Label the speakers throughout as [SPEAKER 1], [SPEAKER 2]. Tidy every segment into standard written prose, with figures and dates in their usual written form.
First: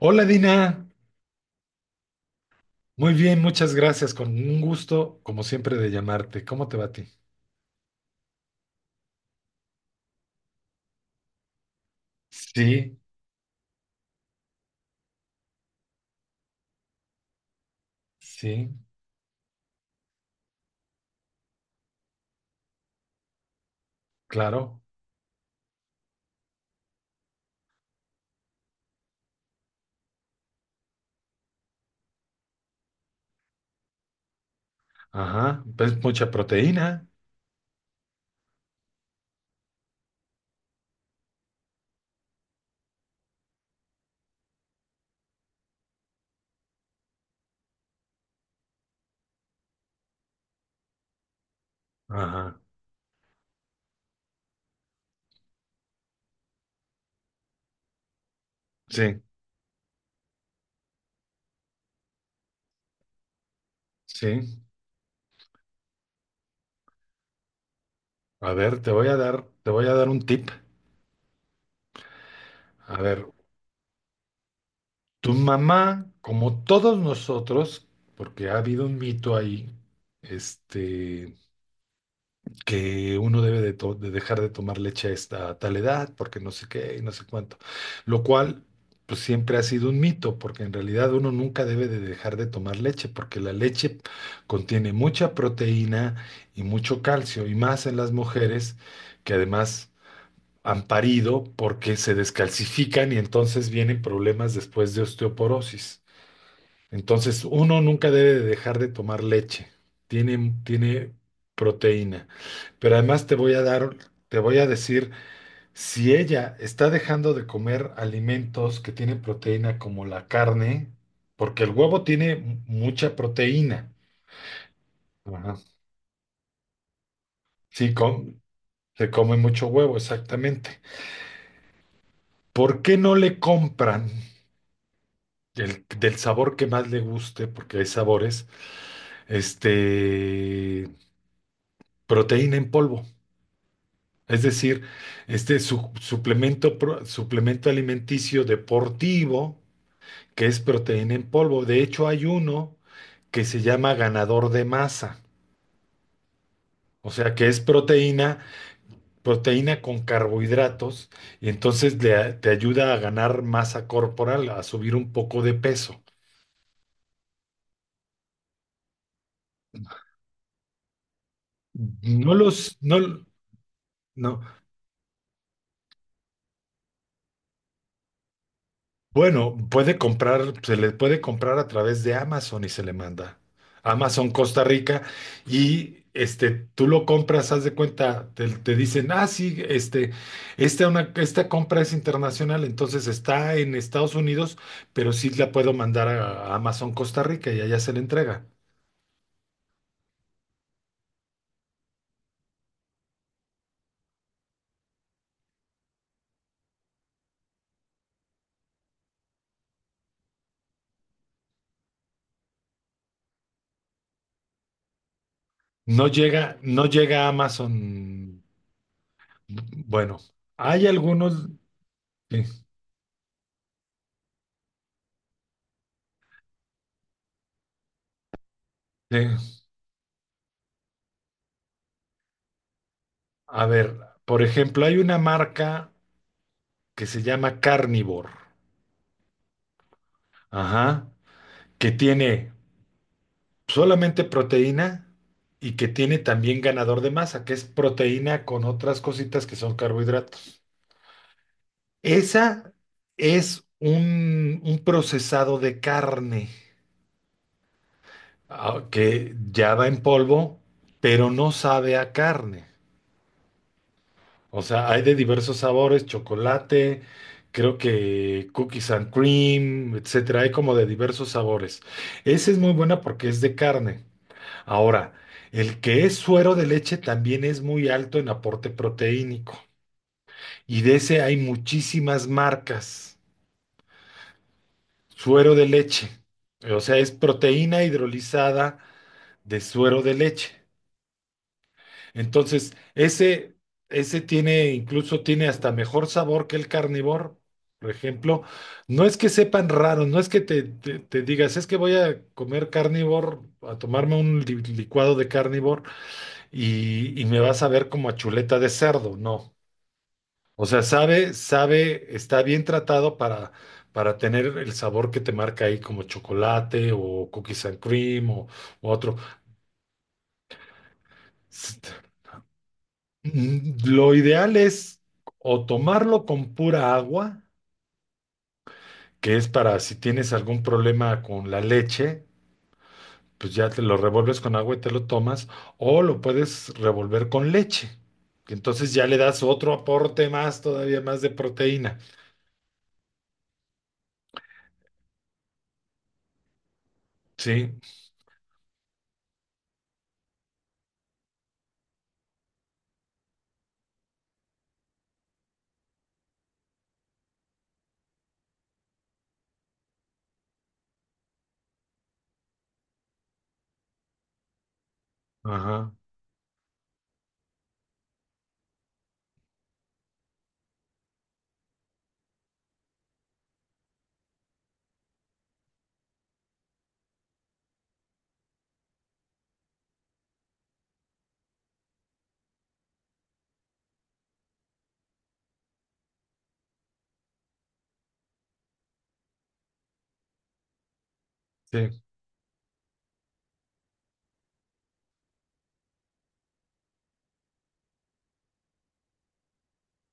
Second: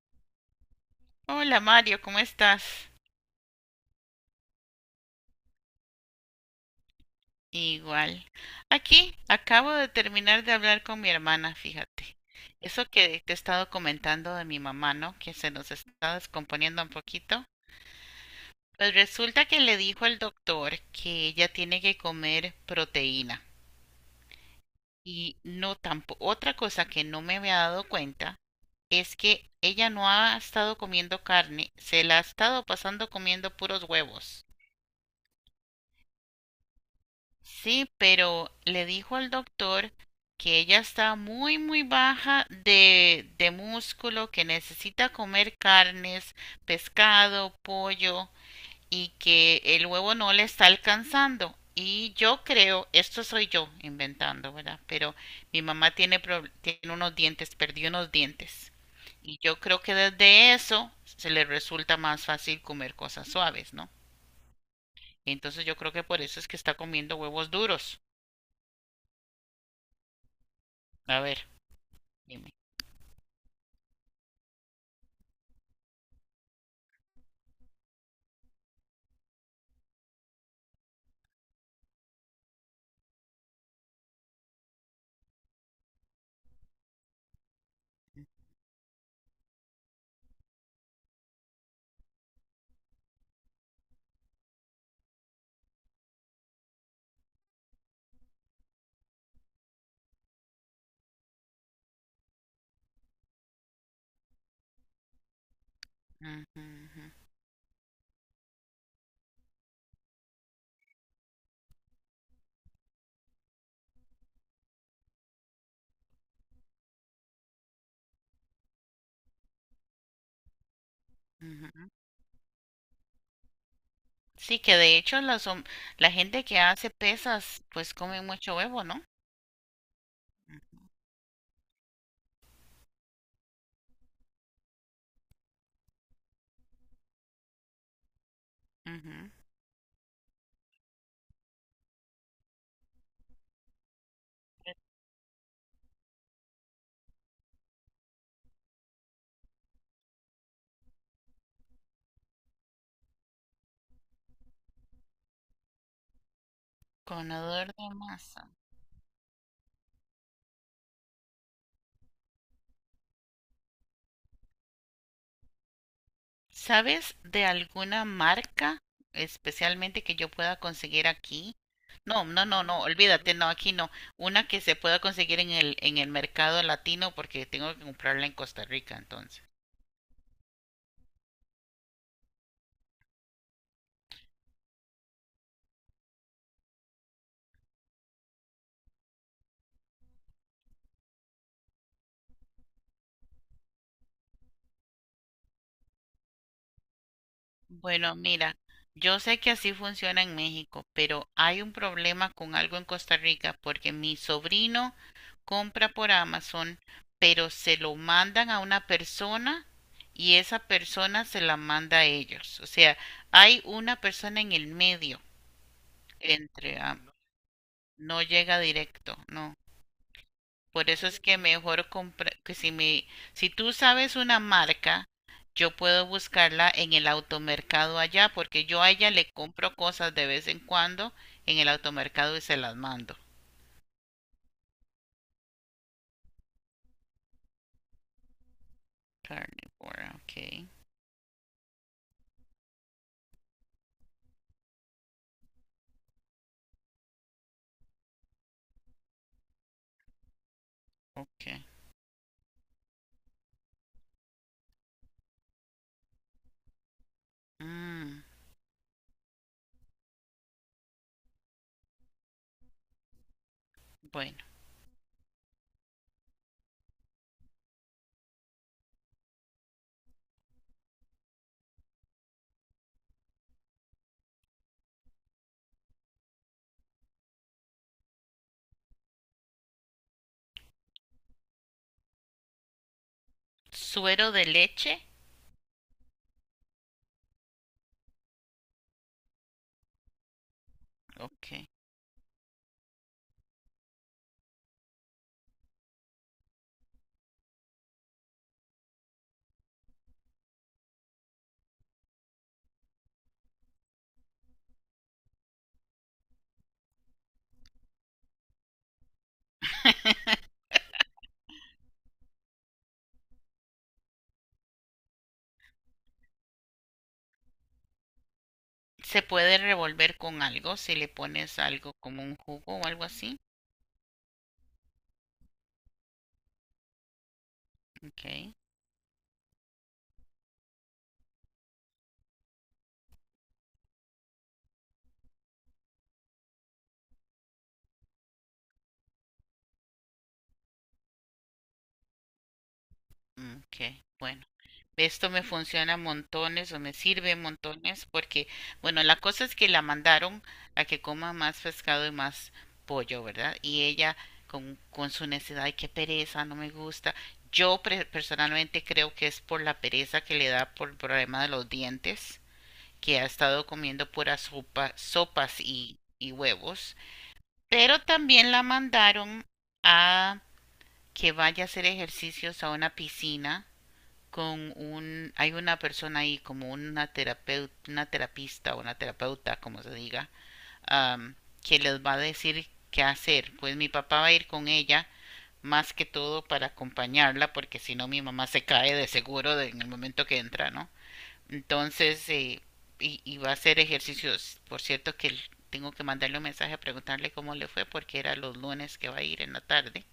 [SPEAKER 1] Hola Dina,
[SPEAKER 2] Hola Mario, ¿cómo estás?
[SPEAKER 1] muy bien, muchas gracias, con un gusto como siempre de llamarte. ¿Cómo te va a ti?
[SPEAKER 2] Igual. Aquí acabo de terminar de hablar con mi hermana, fíjate. Eso
[SPEAKER 1] Sí,
[SPEAKER 2] que te he estado comentando de mi mamá, ¿no? Que se nos está descomponiendo un poquito.
[SPEAKER 1] sí,
[SPEAKER 2] Pues resulta que le dijo el doctor que ella tiene que comer proteína.
[SPEAKER 1] claro.
[SPEAKER 2] Y no tampoco, otra cosa que no me había dado cuenta es que ella no ha estado comiendo carne, se la ha estado pasando comiendo puros huevos.
[SPEAKER 1] Ajá, pues mucha proteína.
[SPEAKER 2] Sí, pero le dijo al doctor que ella está muy, muy baja de músculo, que necesita comer carnes, pescado, pollo y que el huevo no le está alcanzando. Y yo
[SPEAKER 1] Ajá,
[SPEAKER 2] creo, esto soy yo inventando, ¿verdad? Pero mi mamá tiene, tiene unos dientes, perdió unos dientes.
[SPEAKER 1] sí,
[SPEAKER 2] Y yo creo que desde eso se le resulta más fácil comer cosas suaves, ¿no?
[SPEAKER 1] sí.
[SPEAKER 2] Entonces yo creo que por eso es que está comiendo huevos duros.
[SPEAKER 1] A ver, te voy a dar un tip.
[SPEAKER 2] A ver. Dime.
[SPEAKER 1] A ver, tu mamá, como todos nosotros, porque ha habido un mito ahí, este, que uno debe de dejar de tomar leche a esta a tal edad, porque no sé qué y no sé cuánto. Lo cual, pues siempre ha sido un mito, porque en realidad uno nunca debe de dejar de tomar leche, porque la leche contiene mucha proteína y mucho calcio, y más en las mujeres que además han parido porque se descalcifican y entonces vienen problemas después de osteoporosis.
[SPEAKER 2] Ujú,
[SPEAKER 1] Entonces, uno nunca debe de dejar de tomar leche. Tiene proteína. Pero además te voy a dar, te voy a decir, si ella está dejando de comer alimentos que tienen proteína como la carne, porque
[SPEAKER 2] ujú,
[SPEAKER 1] el
[SPEAKER 2] ujú.
[SPEAKER 1] huevo tiene mucha proteína.
[SPEAKER 2] Sí, que de hecho
[SPEAKER 1] Ajá.
[SPEAKER 2] la gente que hace pesas pues
[SPEAKER 1] Sí,
[SPEAKER 2] come mucho huevo, ¿no?
[SPEAKER 1] se come mucho huevo, exactamente. ¿Por qué no le compran del sabor que más le guste, porque hay sabores,
[SPEAKER 2] Ujú.
[SPEAKER 1] este, proteína en polvo? Es decir, suplemento, suplemento alimenticio deportivo, que es proteína en polvo. De hecho, hay uno que se llama ganador de masa, o sea, que es
[SPEAKER 2] Conador de masa.
[SPEAKER 1] proteína con carbohidratos, y entonces te ayuda a ganar masa corporal, a subir un poco de peso.
[SPEAKER 2] ¿Sabes de alguna marca especialmente que yo pueda conseguir aquí? No,
[SPEAKER 1] No
[SPEAKER 2] no, no,
[SPEAKER 1] los,
[SPEAKER 2] no,
[SPEAKER 1] no,
[SPEAKER 2] olvídate, no, aquí no.
[SPEAKER 1] no.
[SPEAKER 2] Una que se pueda conseguir en el mercado latino porque tengo que comprarla en Costa Rica, entonces.
[SPEAKER 1] Bueno, puede comprar, se le puede comprar a través de Amazon y se le manda. Amazon Costa Rica y tú lo compras, haz de cuenta, te dicen, ah, sí, esta compra es internacional, entonces está en Estados Unidos, pero sí la puedo mandar a Amazon Costa Rica y allá se le
[SPEAKER 2] Bueno,
[SPEAKER 1] entrega.
[SPEAKER 2] mira, yo sé que así funciona en México, pero hay un problema con algo en Costa Rica porque mi sobrino compra por Amazon, pero se lo mandan a una persona y esa persona se la manda a ellos. O sea, hay una persona en el medio
[SPEAKER 1] No llega,
[SPEAKER 2] entre,
[SPEAKER 1] no llega a
[SPEAKER 2] no
[SPEAKER 1] Amazon.
[SPEAKER 2] llega directo, ¿no?
[SPEAKER 1] Bueno, hay
[SPEAKER 2] Por eso es que
[SPEAKER 1] algunos,
[SPEAKER 2] mejor comprar,
[SPEAKER 1] sí,
[SPEAKER 2] que si tú sabes una marca, yo puedo buscarla en el automercado allá, porque yo a ella le
[SPEAKER 1] sí.
[SPEAKER 2] compro cosas de vez en cuando en el automercado y se las mando.
[SPEAKER 1] A ver, por ejemplo, hay una marca que se llama Carnivore,
[SPEAKER 2] Carnivora, ok,
[SPEAKER 1] ajá, que tiene solamente proteína y que tiene también ganador de masa, que es proteína con otras cositas que son carbohidratos.
[SPEAKER 2] ok.
[SPEAKER 1] Esa es un procesado de carne,
[SPEAKER 2] Mm,
[SPEAKER 1] ah, que ya va en polvo, pero no sabe a carne.
[SPEAKER 2] bueno,
[SPEAKER 1] O sea, hay de diversos sabores, chocolate, creo que cookies and cream, etcétera. Hay como de diversos sabores. Esa es muy buena porque es de carne. Ahora, el que es suero de leche también es muy alto en aporte proteínico y de ese hay muchísimas marcas.
[SPEAKER 2] suero de leche,
[SPEAKER 1] Suero de leche, o sea, es proteína hidrolizada de suero de leche.
[SPEAKER 2] ok.
[SPEAKER 1] Entonces, ese tiene, incluso tiene hasta mejor sabor que el carnívoro. Por ejemplo, no es que sepan raro, no es que te digas, es que voy a comer carnívoro, a tomarme un licuado de carnívoro y me vas a ver como a chuleta de cerdo, no. O sea, sabe, está bien tratado para tener el sabor que te marca ahí como chocolate o cookies and cream o otro.
[SPEAKER 2] Se puede revolver con algo, si le pones
[SPEAKER 1] S-
[SPEAKER 2] algo como un jugo o algo así,
[SPEAKER 1] Lo ideal es o tomarlo con pura agua,
[SPEAKER 2] ok,
[SPEAKER 1] que es para si tienes algún problema con la leche, pues ya te lo revuelves con agua y te lo tomas, o lo puedes revolver con leche, que entonces ya le das otro aporte más, todavía más de proteína.
[SPEAKER 2] ok, bueno. Esto me funciona montones o me sirve
[SPEAKER 1] Sí,
[SPEAKER 2] montones porque, bueno, la cosa es que la mandaron a que coma más pescado y más pollo, ¿verdad? Y ella con su necesidad, ay, qué pereza, no me gusta. Personalmente creo que es por la pereza que le da por el problema de los dientes, que ha estado comiendo puras sopas
[SPEAKER 1] ajá,
[SPEAKER 2] y huevos. Pero también la mandaron a que vaya a hacer ejercicios a una piscina con hay una persona ahí como una terapeuta, una terapista o una terapeuta, como se diga, am, que les va a decir qué hacer. Pues mi papá va a ir con ella más que todo para acompañarla, porque si no mi mamá se cae de seguro en el momento que entra, ¿no?
[SPEAKER 1] sí,
[SPEAKER 2] Entonces, y va a hacer ejercicios. Por cierto que tengo que mandarle un mensaje a preguntarle cómo le fue, porque era los lunes que va a ir en la tarde,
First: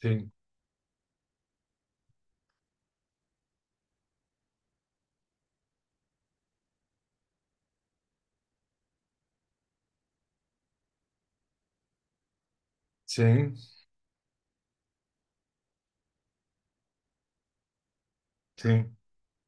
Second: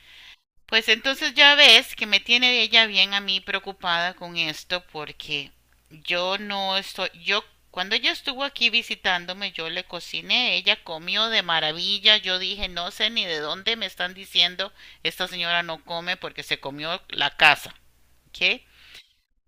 [SPEAKER 1] sí,
[SPEAKER 2] pues entonces ya ves que me tiene ella bien a mí preocupada con esto porque yo no estoy, yo cuando ella estuvo aquí visitándome yo le cociné, ella comió de maravilla. Yo dije, no sé
[SPEAKER 1] sí,
[SPEAKER 2] ni de dónde me están diciendo, esta señora no come porque se comió la casa, ¿ok?
[SPEAKER 1] sí,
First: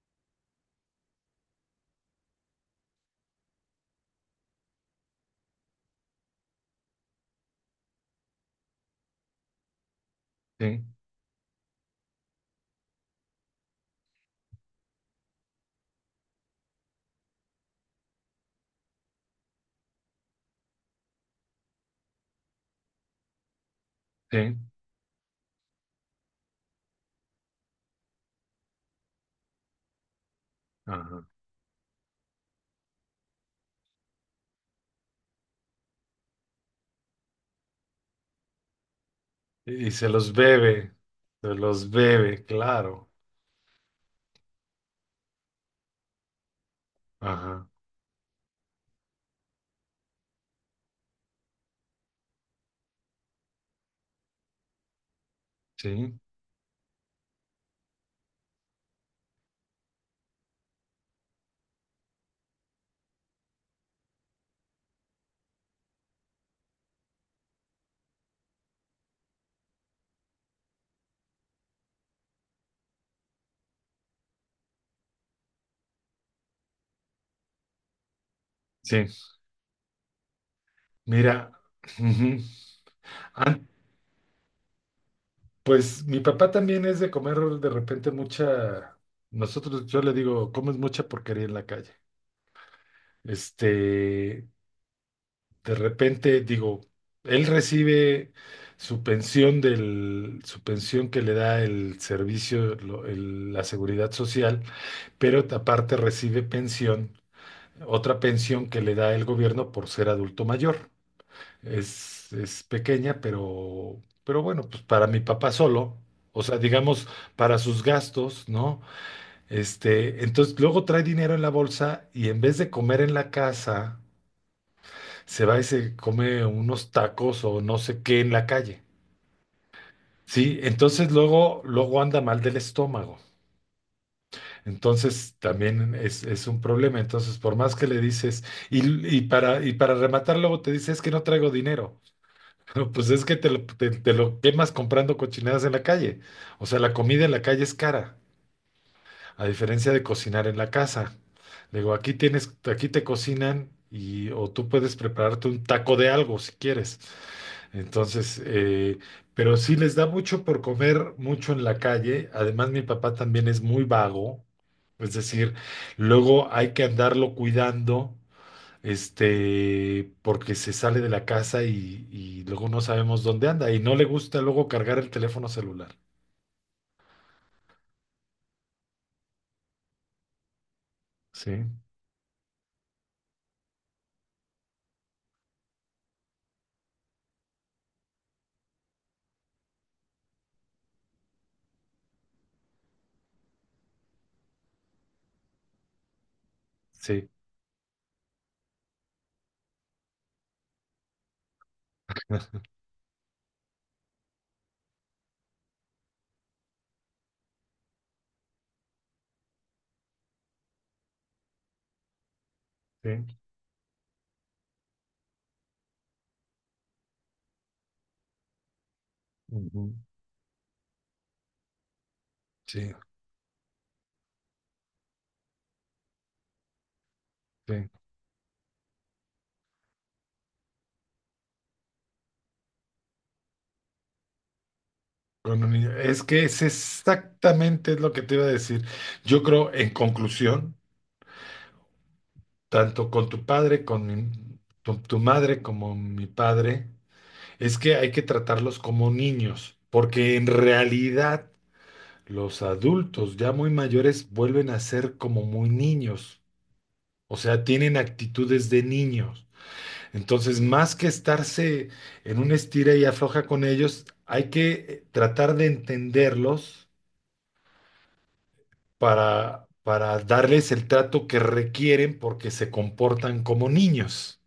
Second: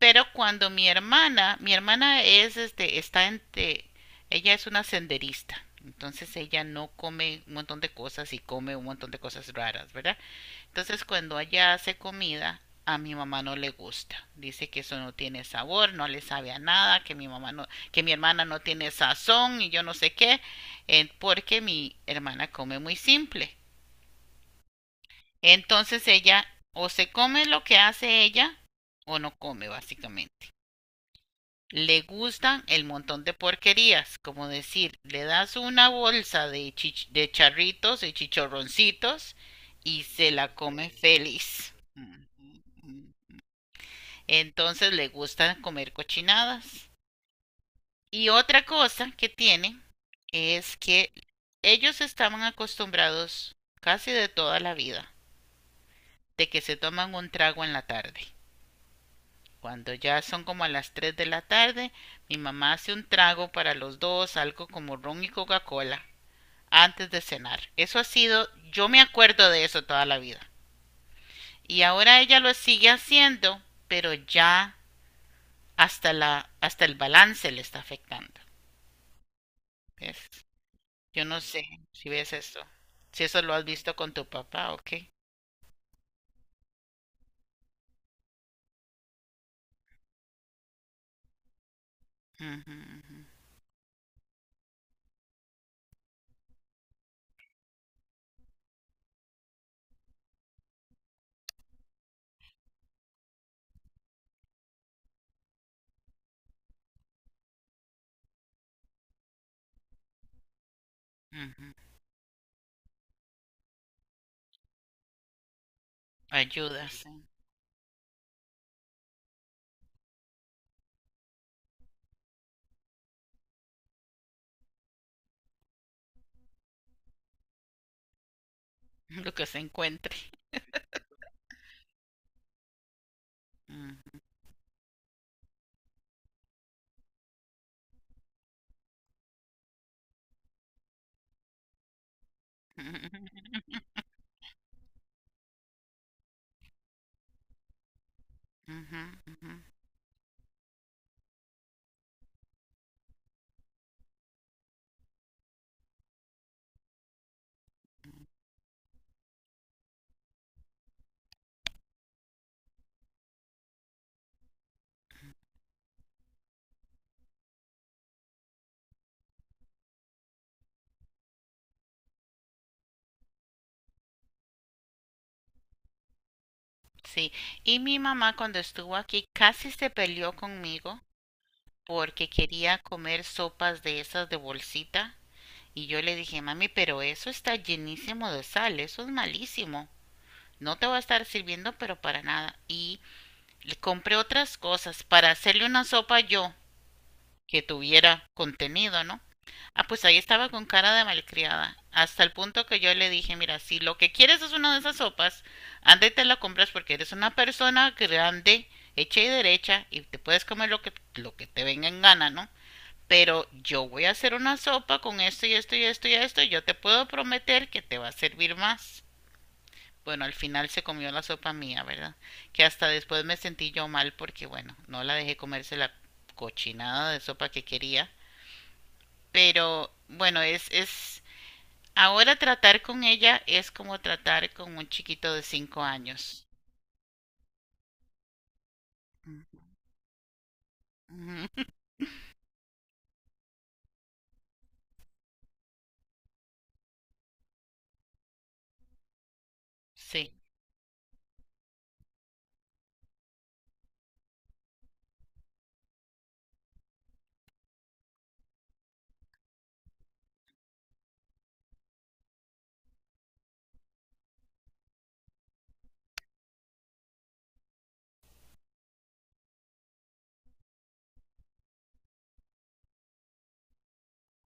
[SPEAKER 2] Pero cuando mi hermana es está entre, ella es una senderista, entonces ella no come un montón de cosas y come un montón de cosas raras, ¿verdad?
[SPEAKER 1] sí,
[SPEAKER 2] Entonces cuando allá hace comida, a mi mamá no le gusta. Dice que eso no tiene sabor, no le sabe a nada, que mi mamá no, que mi hermana no tiene sazón y yo no sé qué, porque mi hermana come muy simple.
[SPEAKER 1] sí,
[SPEAKER 2] Entonces ella o se come lo que hace ella o no come básicamente.
[SPEAKER 1] ajá.
[SPEAKER 2] Le gustan el montón de porquerías, como decir, le das una bolsa de charritos y chichorroncitos
[SPEAKER 1] Y
[SPEAKER 2] y se la come
[SPEAKER 1] se
[SPEAKER 2] feliz.
[SPEAKER 1] los bebe,
[SPEAKER 2] Ujú,
[SPEAKER 1] claro,
[SPEAKER 2] ujú. Entonces le gusta comer cochinadas.
[SPEAKER 1] ajá,
[SPEAKER 2] Y otra cosa que tiene es que ellos estaban acostumbrados casi de toda la vida
[SPEAKER 1] sí,
[SPEAKER 2] de que se toman un trago en la tarde. Cuando ya son como a las 3 de la tarde, mi mamá hace un trago para los dos, algo como ron y Coca-Cola, antes de cenar. Eso ha sido, yo me acuerdo de eso toda la vida. Y ahora ella lo sigue haciendo, pero ya hasta el balance le está afectando.
[SPEAKER 1] sí.
[SPEAKER 2] ¿Ves? Yo no
[SPEAKER 1] Mira,
[SPEAKER 2] sé si ves
[SPEAKER 1] ujú.
[SPEAKER 2] esto, si eso lo
[SPEAKER 1] Ah,
[SPEAKER 2] has visto con tu papá o qué.
[SPEAKER 1] pues mi papá también es de comer de repente mucha, nosotros, yo le digo, comes mucha porquería en la calle.
[SPEAKER 2] Ujú, ujú,
[SPEAKER 1] Este, De repente, digo, él recibe su pensión su pensión que le da el servicio, la seguridad social, pero aparte recibe pensión, otra pensión que le da el gobierno por ser adulto mayor.
[SPEAKER 2] ujú.
[SPEAKER 1] Es pequeña, pero bueno, pues para mi papá solo, o sea,
[SPEAKER 2] Ayuda,
[SPEAKER 1] digamos,
[SPEAKER 2] sí.
[SPEAKER 1] para sus gastos, ¿no? Entonces luego trae dinero en la bolsa y en vez de comer en la casa se va y se come unos tacos o no sé qué en la calle.
[SPEAKER 2] Lo que se encuentre.
[SPEAKER 1] Sí, entonces luego anda mal del estómago.
[SPEAKER 2] Ujú,
[SPEAKER 1] Entonces también es un problema. Entonces, por más que le dices, y para rematar, luego te dices, es que no traigo dinero. No, pues es que te lo quemas comprando cochinadas en la calle. O sea, la comida en la calle es cara,
[SPEAKER 2] ujú,
[SPEAKER 1] a
[SPEAKER 2] ujú.
[SPEAKER 1] diferencia de cocinar en la casa. Le digo, aquí tienes, aquí te cocinan y o tú puedes prepararte un taco de algo si quieres. Entonces, pero sí les da mucho por comer mucho en la calle. Además, mi papá también es muy vago, es decir, luego hay que andarlo cuidando, porque se sale de la casa y luego no sabemos dónde anda y no le gusta luego cargar el teléfono celular.
[SPEAKER 2] Sí, y mi mamá cuando estuvo aquí casi se peleó conmigo
[SPEAKER 1] Sí,
[SPEAKER 2] porque quería comer sopas de esas de bolsita y yo le dije, mami, pero eso está llenísimo de sal, eso es malísimo. No te va a estar sirviendo, pero para nada. Y le compré otras cosas para hacerle una sopa yo
[SPEAKER 1] sí,
[SPEAKER 2] que tuviera contenido, ¿no? Ah, pues ahí estaba con cara de malcriada, hasta el punto que yo le dije, mira, si lo que quieres es una de esas sopas, anda y te la compras porque eres una persona grande, hecha y derecha, y te puedes comer lo que te venga en gana, ¿no?
[SPEAKER 1] sí,
[SPEAKER 2] Pero yo voy a hacer una sopa con esto y esto y esto y esto, y yo te puedo prometer que te va a servir más.
[SPEAKER 1] ujú,
[SPEAKER 2] Bueno, al final se comió la sopa mía, ¿verdad? Que hasta
[SPEAKER 1] sí,
[SPEAKER 2] después me sentí yo mal porque, bueno, no la dejé comerse la cochinada de sopa que
[SPEAKER 1] sí.
[SPEAKER 2] quería, pero bueno, ahora tratar con ella es como tratar con un chiquito de
[SPEAKER 1] Con un
[SPEAKER 2] cinco
[SPEAKER 1] niño. Es que
[SPEAKER 2] años.
[SPEAKER 1] es exactamente lo que te iba a decir. Yo creo, en conclusión,
[SPEAKER 2] Ujú.
[SPEAKER 1] tanto con tu padre, con tu madre como mi padre, es que hay que tratarlos como niños,
[SPEAKER 2] Sí,
[SPEAKER 1] porque en realidad los adultos ya muy mayores vuelven a ser como muy niños, o sea, tienen actitudes de niños. Entonces, más que estarse en un estira y afloja con ellos, hay que tratar de entenderlos para darles el trato que requieren porque se comportan como niños.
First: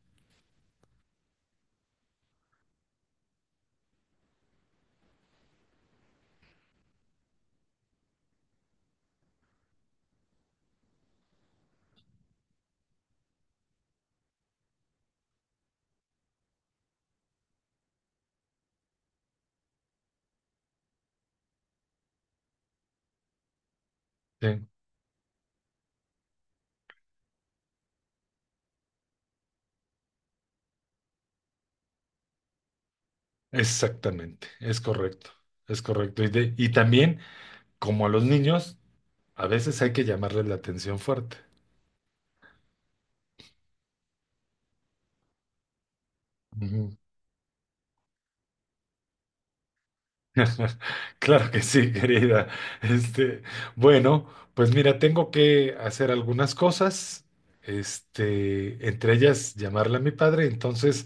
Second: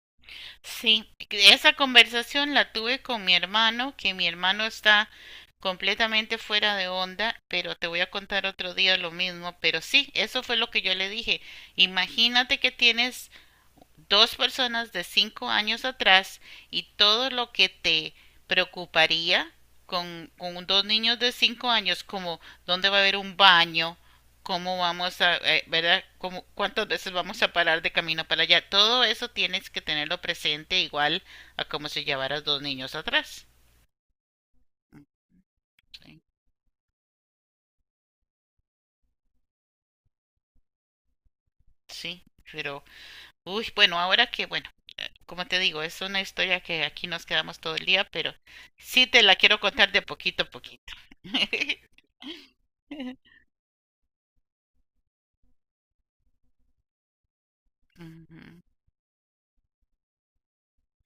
[SPEAKER 2] sí, esa conversación la tuve con mi hermano, que mi hermano está completamente fuera de onda, pero te voy a contar otro día lo mismo, pero sí, eso fue lo que yo le dije. Imagínate que tienes dos personas de 5 años atrás y todo lo que te preocuparía con dos niños de 5 años, como dónde va a haber un baño,
[SPEAKER 1] ¿Sí?
[SPEAKER 2] cómo vamos a, ¿verdad? Cómo, cuántas veces vamos a parar de camino para allá. Todo eso tienes que tenerlo presente igual a como si llevaras dos niños atrás.
[SPEAKER 1] Exactamente, es correcto, es
[SPEAKER 2] Sí,
[SPEAKER 1] correcto. Y, y también, como a los niños, a veces hay que llamarles la atención fuerte.
[SPEAKER 2] sí, pero uy, bueno, ahora que, bueno, como te digo, es una historia que
[SPEAKER 1] Ujú.
[SPEAKER 2] aquí nos quedamos todo el día, pero sí te la quiero contar de poquito a poquito.
[SPEAKER 1] Claro que sí, querida. Este, bueno, pues mira, tengo que hacer algunas cosas,
[SPEAKER 2] Ujú.
[SPEAKER 1] entre ellas llamarle a mi padre. Entonces,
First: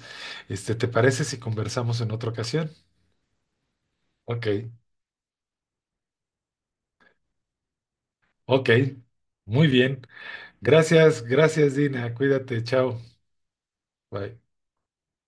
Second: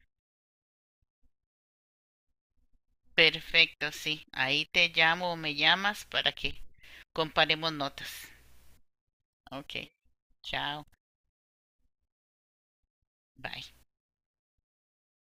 [SPEAKER 1] ¿te parece si conversamos en otra ocasión?
[SPEAKER 2] Perfecto, sí.
[SPEAKER 1] Ok,
[SPEAKER 2] Ahí te llamo o me llamas para que comparemos notas.
[SPEAKER 1] ok, muy
[SPEAKER 2] Ok,
[SPEAKER 1] bien.
[SPEAKER 2] chao,
[SPEAKER 1] Gracias, gracias, Dina. Cuídate, chao.
[SPEAKER 2] bye.
[SPEAKER 1] Bye.